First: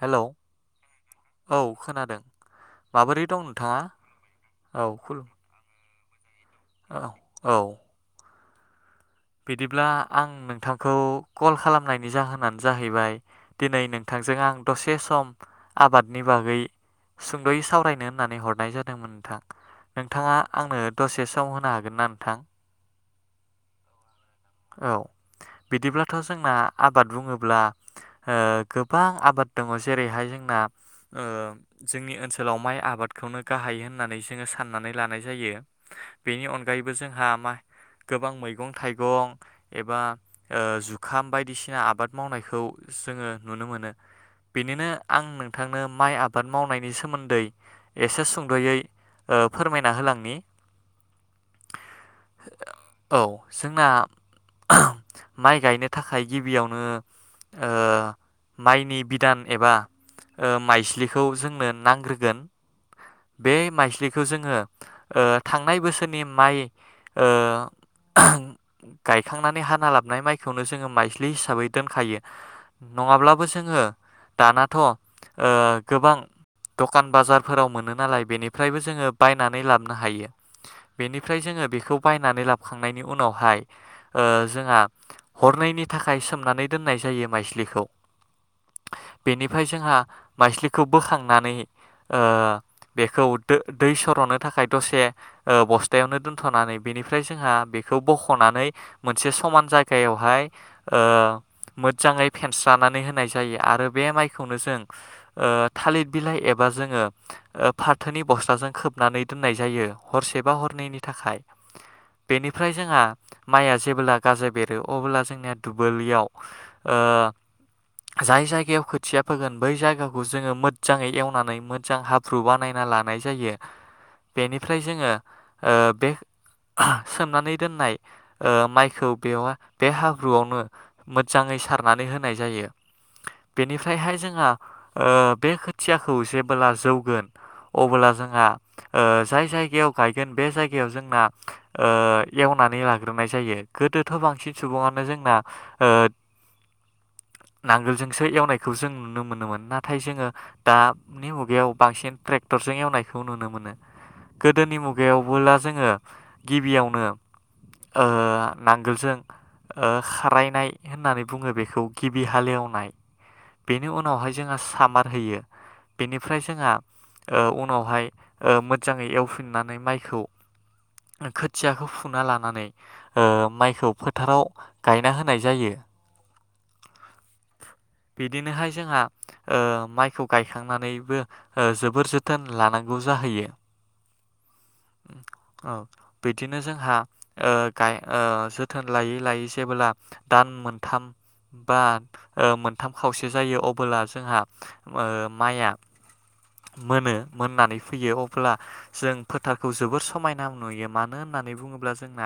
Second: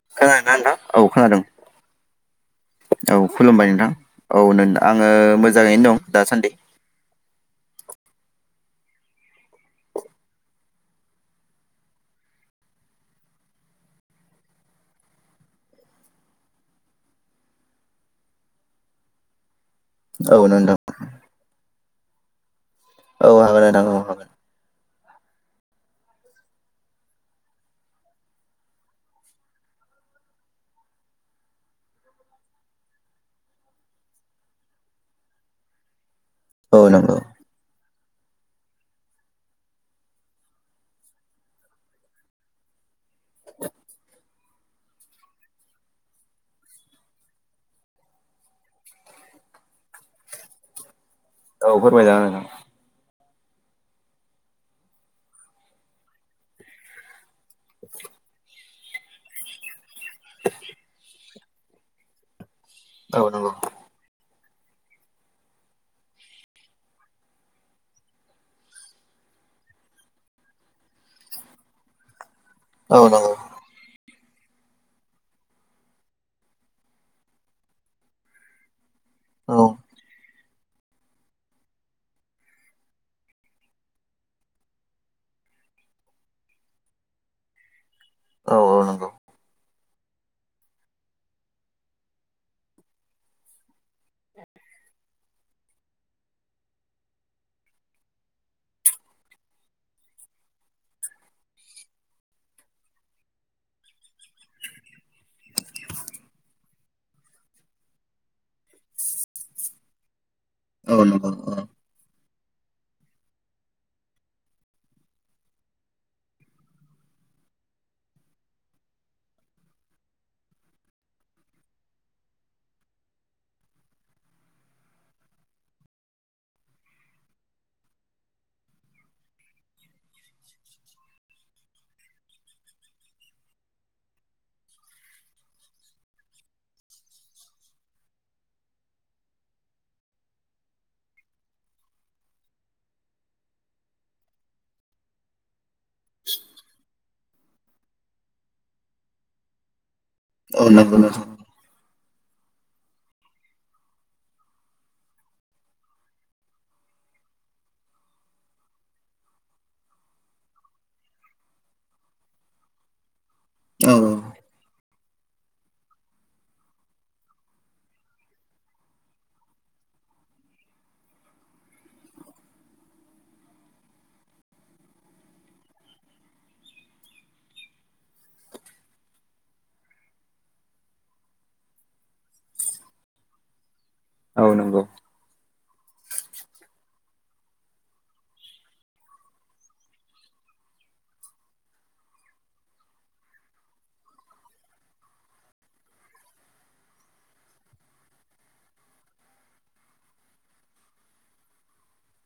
Hello खोनादोंना नोंथां? औ खोनादों औ खोनादों औ माबोरै दं खुलुमबाय नोंथाङा नोंथां औ आङो मोजाङैनो दं। दासानदि औ औ बिदिब्ला आं नोंथांखौ कल खालामनायनि जाहोनानो जाहैबाय दिनै नोंथांजों आं दसे सम आबादनि बागै सुंद'यै सावरायनो होननानै हरनाय जादोंमोन नोंथां। औ नोंथाङा नोंथां आंनो दसे सम होनो हागोनना? थां औ हागोन नोंथां औ हागोन। औ बिदिब्लाथ' जोंना आबाद बुङोब्ला ओ गोबां आबाद दङ जेरैहाय जोंना जोंनि ओनसोलाव माइ आबादखौनो गाहाय होननानै जोङो साननानै लानाय जायो। बेनि औ अनगायैबो नंगौ। जोंहा माइ गोबां मैगं थाइगं एबा ओ जुखाम बायदिसिना आबाद मावनायखौ जोङो नुनो मोनो। बिनिनो आं नोंथांनो माइ आबाद मावनायनि सोमोन्दै एसे सुंद'यै ओ फोरमायना होलांनि। औ फोरमायना हो नोंथां। औ जोंना माइ गायनो थाखाय गिबियावनो ओ माइनि बिदान एबा ओ माइज्लिखौ जों नो नांग्रोगोन। औ नंगौ बे माइज्लिखौ जों ओ जोङो थांनाय बोसोरनि माइ ओ गायखांनानै हाना लाबनाय माइखौनो जोङो माइज्लि हिसाबै दोनखायो। औ नंगौ नङाब्लाबो जोङो दानाथ' ओ गोबां दखान बाजारफोराव मोनो। नालाय बेनिफ्रायबो जोङो बायनानै औ लाबोनो हायो। बेनिफ्राय जोङो बेखौ बायनानै लाबखांनायनि उनावहाय ओ जोंहा हरनैनि थाखाय सोमनानै दोननाय जायो माइज्लिखौ औ औ नंगौ बेनिफ्राय जोंहा माइज्लिखौ बोखांनानै ओ बेखौ दो दै सर'नो थाखाय दसे ओ बस्थायावनो दोनथ'नानै बेनिफ्राय जोंहा बेखौ बख'नानै मोनसे समान जायगायावहाय ओ मोज्जाङै फेनस्रानानै होनाय जायो आरो बे माइखौनो जों ओ थालिर बिलाइ एबा जोङो ओ फाथोनि बस्थाजों खोबनानै दोननाय जायो हरसे बा औ हरनैनि नंगौ थाखाय औ। बेनिफ्राय जोंहा माइया जेबोला गाजा बेरो अब्ला जोंनिया दुबोलियाव ओ जाय जायगायाव खोथिया फोगोन बै जायगाखौ जोङो मोज्जाङै एवनानै मोज्जां हाब ब्रु बानायना लानाय जायो बेनिफ्राय जोङो ओ बे सोमनानै दोननाय ओ माइखौ बेव बे हाब्रुआवनो मोज्जाङै सारनानै होनाय जायो बेनिफ्रायहाय जोंहा ओ बे खोथियाखौ जेबोला जौ गोन अबोला जोंहा ओ जाय जायगायाव गायगोन बे जायगायाव जोंना ओ एवनानै लाग्रोनाय जायो। गोदोथ' बांसिन सुबुङानो जोंना ओ नांगोलजोंसो एवनायखौ जों नुनो मोनोमोन। नाथ थाय जोङो औ नंगौ नोंथां दानि मुगायाव बांसिन ट्रेक्टरजों एवनायखौ नुनो मोनो। गोदोनि मुगायावबोला जोङो गिबियावनो ओ नांगोलजों ओ खारायनाय होननानै बुङो बेखौ गिबि हालेवनाय बेनि औ औ। उनावहाय जोङा सामार होयो। बेनिफ्राय जोंहा ओ उनावहाय ओ मोजाङै एवफिननानै माइखौ ओ खोथियाखौ फुना लानानै ओ माइखौ फोथाराव गायना होनाय जायो बिदिनोहाय जोंहा ओ माइखौ गायखांनानैबो ओ जोबोर जोथोन लानांगौ जाहैयो। औ नोंगौ औ बिदिनो जोंहा ओ गाय ओ जोथोन लायै लायै जेबोला दान मोनथाम बा ओ मोनथाम खावसे जायो अबोला जोंहा ओ माइआ मोनो, मोननानै फैयो अब्ला जों फोथारखौ जोबोर समायना नुयो। मानो होननानै बुङोब्ला जोंना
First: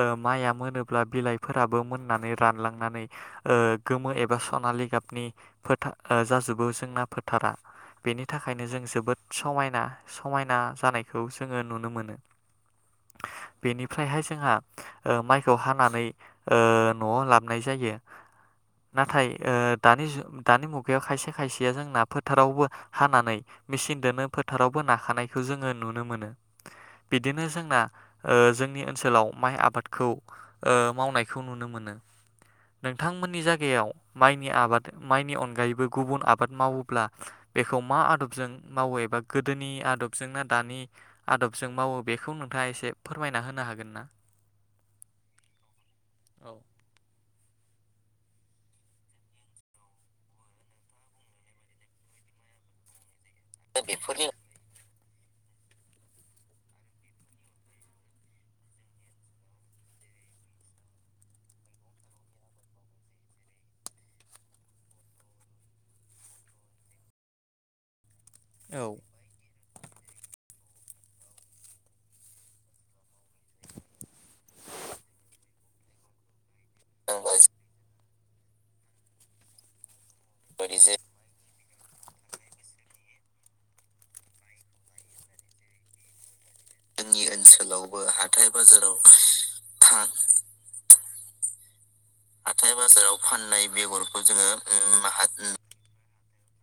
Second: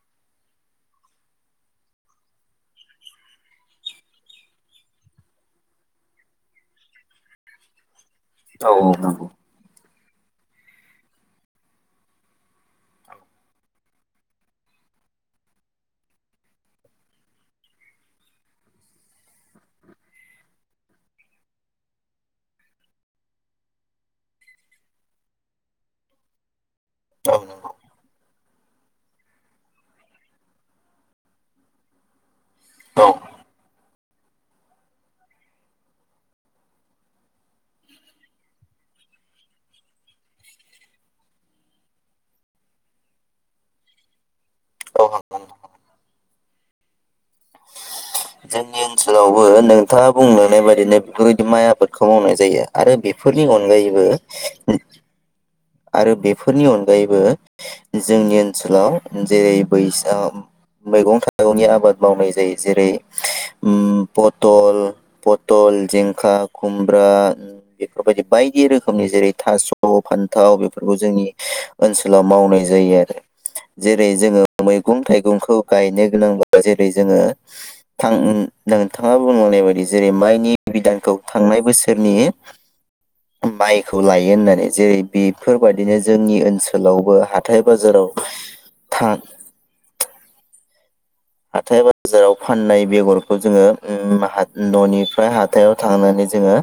ओ माइआ मोनोब्ला बिलाइफोराबो मोननानै रानलांनानै ओ गोमो एबा सनालि गाबनि फोथार ओ जाजोबो जोंना फोथारा। बेनि थाखायनो औ जों औ जोबोद नंगौ समायना समायना जानायखौ जोङो नुनो मोनो। बेनिफ्रायहाय जोंहा ओ माइखौ हानानै ओ न'आव लाबनाय जायो। नाथाय ओ दानि जु दानि मुगायाव खायसे खायसेया जोंना फोथारावबो हानानै मेसिनदोनो फोथारावबो नाखानायखौ जोङो नुनो मोनो। औ बिदिनो नंगौ औ जोंना ओ जोंनि ओनसोलाव माइ आबादखौ ओ मावनायखौ नुनो मोनो। नोंथांमोननि जागायाव माइनि आबाद माइनि अनगायैबो गुबुन आबाद मावोब्ला बेखौ मा आदबजों मावो एबा गोदोनि आदबजों ना दानि आदबजों मावो बेखौ नोंथाङा एसे फोरमायना होनो हागोन ना औ हागोन। जोंनि ओनसोलावबो नोंथाङा बुंलांनाय बायदिनो बेफोरबायदि माइ आबादखौ मावनाय जायो। आरो बे फोरनि अनगायैबो आरो बेफोरनि अनगायैबो जोंनि ओनसोलाव जेरै बैसां मैगं थाइगंनि आबाद मावनाय जायो जेरै उम पटल पटल, जिंखा, खुमब्रा बेफोरबायदि बायदि औ। रोखोमनि जेरै थास, फान थाव बेफोरखौ जोंनि ओनसोलाव मावनाय जायो आरो जेरै जोङो मैगं थाइगंखौ गायनो गोनां जेरै जोङो बायदि थां नोंथाङा बुंलांनाय बायदि जेरै माइनि जे बिदांखौ थांनाय बोसोर सोरनि माइखौ लायो होननानै जेरै बेफोरबायादिनो जोंनि ओनसोल जोंनि ओनसोलावबो हाथाय बाजाराव था थां हाथाय बा जायाव हाथाय फाननाय बाजाराव बेगरखौ जोंङो फाननाय उम बेगरखौ निमाहा जोङो उम हा न'निफ्राय हाथायाव थांनानै जोंङो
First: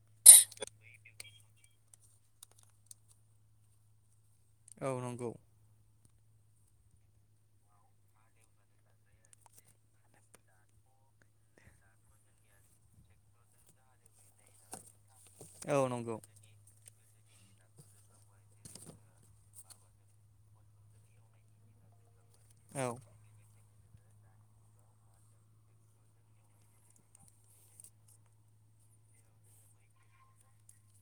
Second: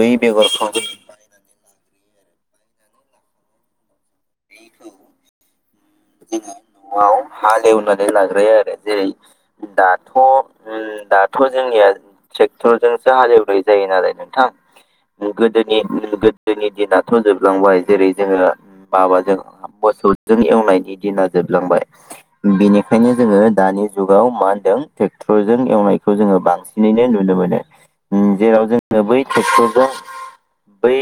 बै बेगरखौ औ नंगौ। जोंङो न'आव हालेवनानै लाग्राया आरो जेरै दाथ उम' दाथ' जोंनिया ट्रेक्टरजोंसो हालेवनाय जायो नालाय नोंथां। उम औ गोदोनि नंगौ गोदोनि दिना थ'जोबलांबाय जेरै जोंङो माबाजों मोसौजों एवनायनि दिना जोबलांबाय औ बेनिखायनो जोंङो दानि जुगाव मा होनदों ट्रेक्टरजों एवनायखौ जोंङो बांसिनैनो नुनो मोनो जेराव जोंङो बै ट्रेक्टरजों बै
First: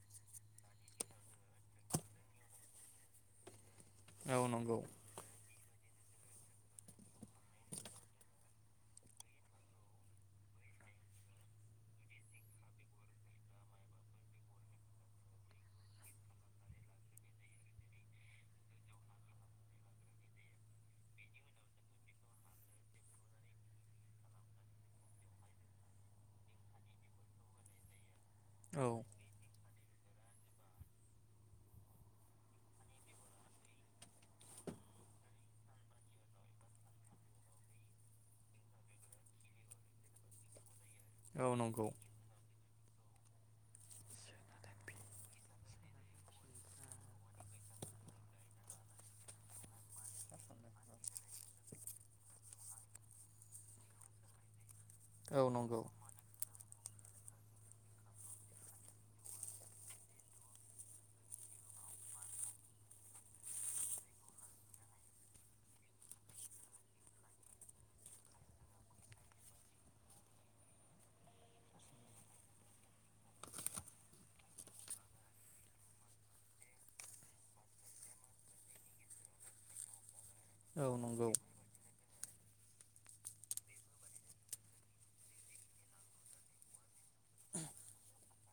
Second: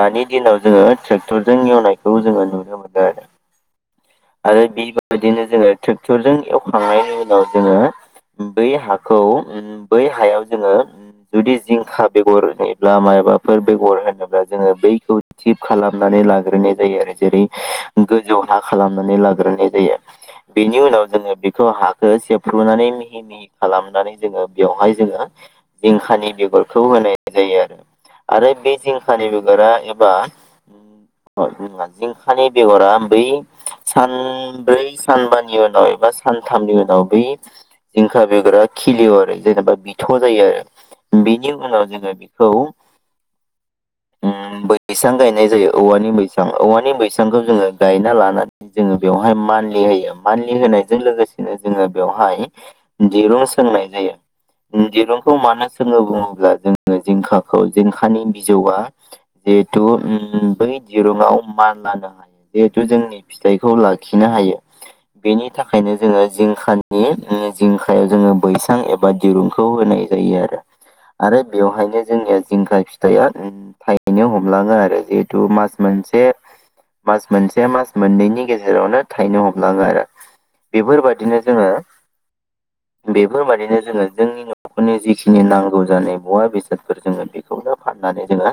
दानि दिनाव जोंङो ट्रेक्टरजों मावनायखौ जोंङो नुनो मोनो आरो। औ आरो नंगौ बेबायदिनो जोंङो ट्रेक्टरजों एवखांनायनि उनाव जोंङो बै हाखौ उम बै हायाव जोंङो जुदि जिंखा बेगर होनब्ला माबाफोर बेगर होनोब्ला जोंङो बैखौ थिप खालामनानै लाग्रोनाय जायो आरो। जेरै- गोजौ हा खालामनानै लाग्रोनाय जायो बेनि उनाव जोंङो बेखौ हाखौ सेबफ्रुनानै मिहि मिहि खालामनानै जोंङो बेवहाय जोंङो जिंखानि बेगरखौ होनाय जायो आरो। आरो बे औ जिंखानि बेगरा बा जिंखानि बेगरा बै सानब्रै सानबानि उनाव एबा सानथामनि उनाव बै जिंखा बेगरा खिलिवो आरो जेनेबा बिथ' जायो आरो। औ बेनि नंगौ उनाव जोंङो बेखौ उम बैसां गायनाय जायो औवानि बैसां औवानि बैसांखौ जोंङो गायना लानानै जोंङो बेवहाय मान्थलि होयो मान्थलि होनायजों लोगोसेनो जोंङो बेवहाय दिरुं सोंनाय जायोव उम दिरुंखौ औ मानो नंगौ सोंङो बुंङोब्ला जों यो जिंखाखौ जिंखानि बिजौआ जिहेथु उम बै दिरुंआव मान लानो हायो। जिहेथु जोंनि फिथाइखौ लाखिनो हायो बेनि थाखायनो जोंङो जिंखानि जिंखायाव जोंङो बैसां एबा दिरुंखौ होनाय जायो आरो आरो बेवहायनो जोंनिया जिंखा फिथाइया थायैनो हमलांङो आरो जिहेतु मास मोनसे मास मोनसे मास मोननैनि गेजेरावनो थायनो हमलांङो आरो। औ नंगौ बेफोरबायादिनो जोंङो बेफोरबादिनो जोङो जोंनि न'खरनि जिखिनि नांगौ जानाय मुवा बेसादफोर जोंङो बेखौनो फाननानै जोंङो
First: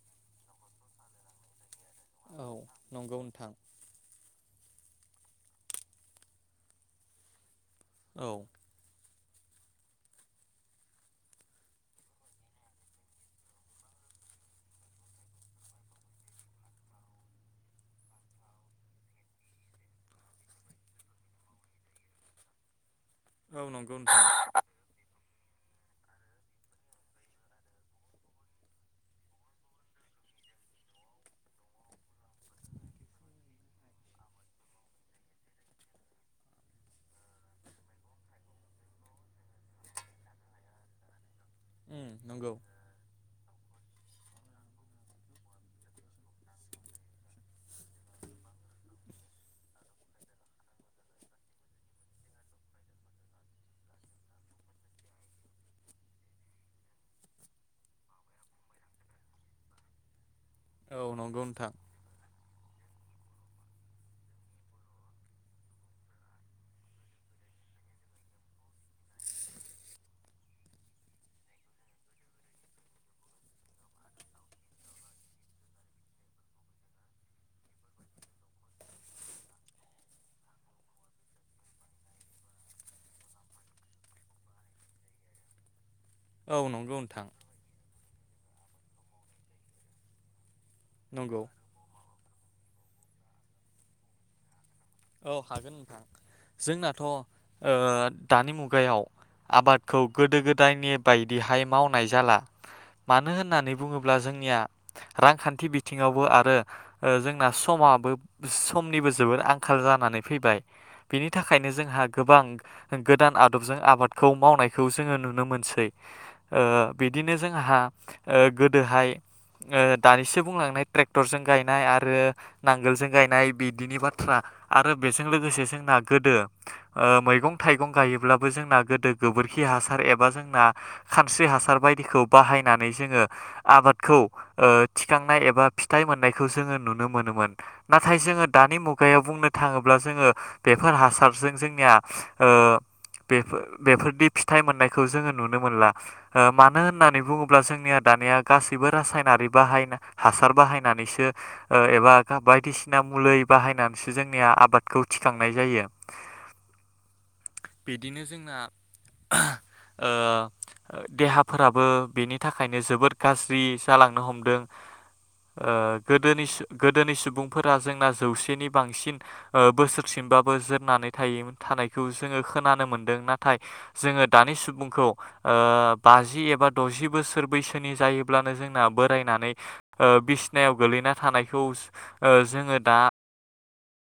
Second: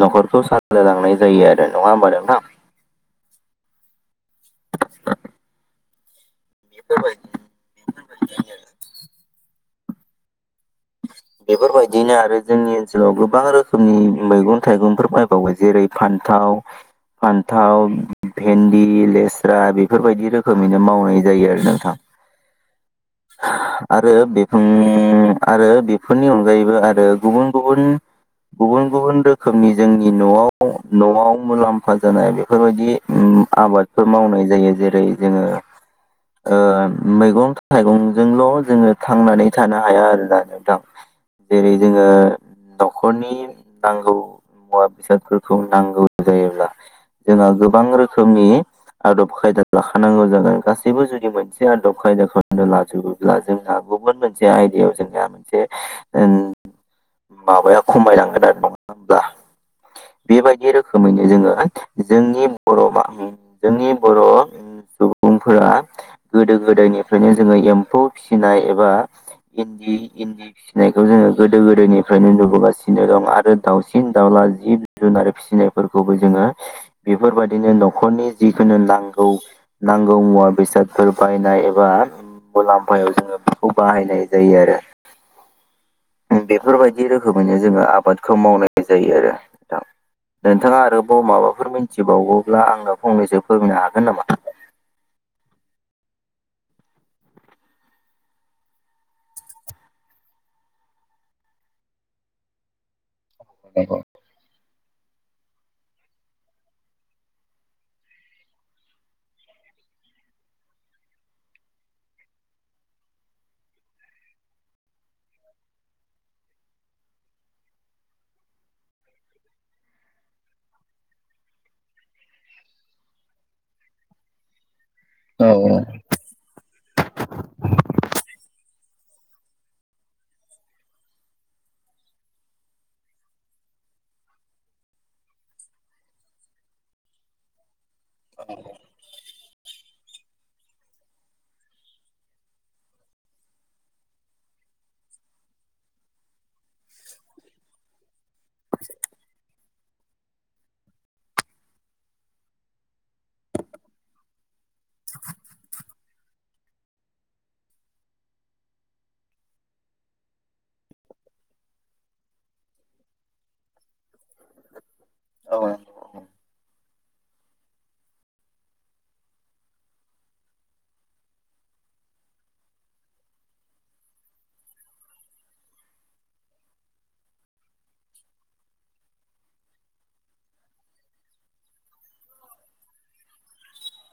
न'खरखौ सालायलांनाय जायो आरो नंङा होमबा नोंथां औ नंगौ नोंथां। [unintelligible] बेफोर बाइदि औ बेफोरबायदिनो आरो जोंनि ओनसोलाव गोबां रोखोमनि मैगं थाइगंफोर बायबावो जेरै फान्थाव फान्थाव भेन्दि लेस्रा बेफोरबायदि रोखोमैनो मावनाय जायो आरो नोंथां औ नंगौ आरो नोंथां [unintelligible] आरो बेफोरनि अनगायैबो आरो गुबुन-गुबुन गुबुन-गुबुन रोखोमनि जोंनि न'आव न'आव मुलाम्फा जानाय बेफोरबायदि उम आबादफोर मावनाय जायो। जेरै-जोंङो ओ मैगं थाइगंजोंल' जोंङो थांनानै थानो हाया आरो। [unintelligible] नोंथां जेरै जोंङो उम नंगौ न'खरनि नांगौ मुवा बेसादफोरखौ नांगौ जायोब्ला जोंहा गोबां रोखोमनि आदब खायदा लाखानांगौ जागोन गासैबो जुदि मोनसे आदब खायदाखौ लाजोबोब्ला जोंहा गुबुन मोनसे आयदायाव जों या मोनसे ओन माबाया खमायनांगोन आरो नंङा होमब्ला? बेबायदि औ रोखोमैनो नंगौ जोंङो नोंथां जोंनि बर'आ हुम जोंनि बर' सुबुंफोरा गोदो गोदायनिफ्रायनो जोंङो एम्फौ फिसिनाय एबा इन्दि इन्दि फिसिनायखौ जोङो गोदो गोदायनिफ्रायनो नुबोगासिनो दं आरो दावसिन दाउला जिब जुनार फिसिनायफोरखौबो जोङो बेफोरबायदिनो नख'रनि जिखुनु नांगौ नांगौ मुवा बेसादफोर बायनाय एबा मुलाम्फायाव जोङो बेखौ बाहायनाय जायो आरो। औ नंगौ बेफोरबायदि नोंथां रोखोमैनो जोङो आबाद खौ मावनाय जायो आरो नोंथां। नोंथाङा आरोबाव नंगौ माबाफोर मिनथिबावगौ ब्ला आङो फंनैसो फोरमायनो हागोन नामा? औ हागोन नोंथां जोंनाथ' दानि मुगायाव आबादखौ गोदो गोदायनि बायदिहाय मावनाय जाला। मानो होननानै बुङोब्ला जोंनिया रांखान्थि बिथिङावबो आरो ओ जोंना समाबो समनिबो जोबोर आं खाल जानानै फैबाय बिनि थाखायनो जोंहा गोबां गोदान आदबजों आबादखौ मावनायखौ जोङो नुनो मोनसै ओ बिदिनो जोंहा ओ गोदोहाय ओ दानिसो बुंलांनाय ट्रेक्टरजों गायनाय आरो नांगोलजों गायनाय बिदिनि बा थ्रा आरो बेजों औ लोगोसे जोंना गोदो ओ मैगं थाइगं गायोब्लाबो जोंना गोदो गोबोरखि हासार एबा जोंना खानस्रि हासार बायदिखौ बाहायनानै जोङो आबादखौ ओ थिखांनाय एबा फिथाइ मोननायखौ जोङो नुनो मोनोमोन। नाथाय जोङो दानि मुग गायाव बुंनो थाङोब्ला जोङो बेफोर हासारजों जोंनिया ओ बेफोर बेफोरदि फिथाइ मोननायखौ जोङो नुनो मोनला। मानो होननानै बुङोब्ला जोंनिया दानिया गासैबो रासायनारि बाहायना हासार बाहायनानैसो ओ एबा बायदिसिना मुलि बाहायनानै जोंनिया आबादखौ थिखांनाय जायो बिदिनो जोंना ओ देहाफोराबो बेनि थाखायनो जोबोद गाज्रि जालांनो हमदों ओ गोदोनि सु गोदोनि सुबुंफोरा जोंना जौसेनि बांसिन ओ बोसोरसिमबाबो जोरनानै थायोमोन थानायखौ जोङो खोनानो मोनदों नाथाय जोङो दानि सुबुंखौ ओ बाजि एबा दजि बोसोर बैसोनि जायोब्लानो जोंना बोरायनानै ओ बिसनायाव गोलैना थानायखौ ओ जोङो दा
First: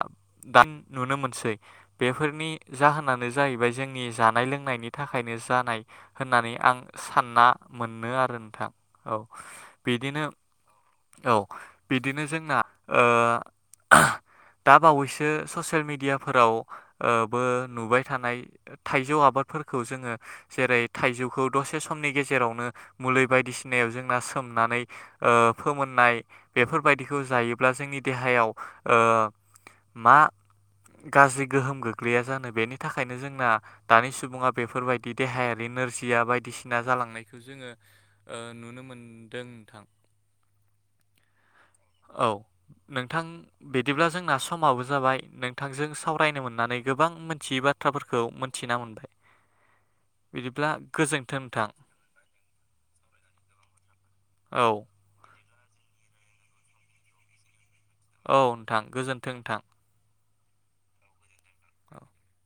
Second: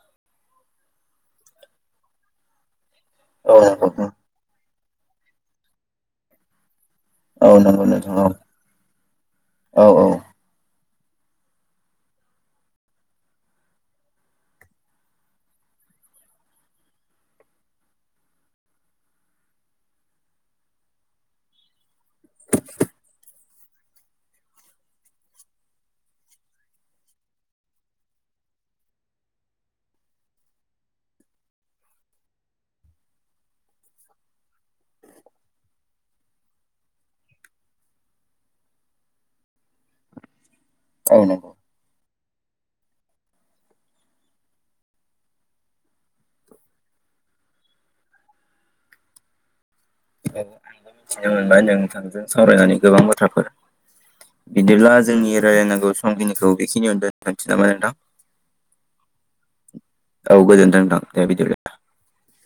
[unintelligible] नुनो मोनसै बेफोरनि जाहोनानो औ जाहैबाय जोंनि नंगौ जानाय लोंनायनि थाखायनो जानाय होननानै आं सानना औ नंगौ मोनो नोंथां औ आरो नोंथां औ औ औ बिदिनो औ बिदिनो जोंना ओ। दा बावैसो ससियेल मेडियाफोरावओबो नुबाय थानाय थाइजौ आबादफोरखौ जोङो जेरै थाइजौखौ दसे समनि गेजेरावनो मुलि बायदिसिनायाव जोंना सोमनानै ओ फोमोननाय बेफोरबायदिखौ जायोब्ला जोंनि देहायाव ओ मा गाज्रि गोहोम गोग्लैया जानो बेनि थाखायनो जोंना दानि सुबुङा बेफोरबायदि देहायारि नोरजिया बायदिसिना जालांनायखौ जोङो ओ नुनो मोनदों नोंथां। औ नंगौ। औ नोंथां बिदिब्ला जोंना समाबो जाबाय नोंथांजों सावरायनो मोननानै गोबां मोनथियै बाथ्राफोरखौ मोनथिना मोनबाय। बिदिब्ला आंबो मिथिनो गोजोन्थों मोनबाय नोंथां नोंथांजों सावरायनानै गोबां बाथ्राफोर औ बिदिब्ला जोंनि रायलायनांगौ सम खिनिखौ बेखिनियावनो दोनथनोसै नामा नोंथां? औ नोंथां गोजोनथों नोंथां। औ गोजोन्थों नोंथां दे बिदिब्ला। [inaudible]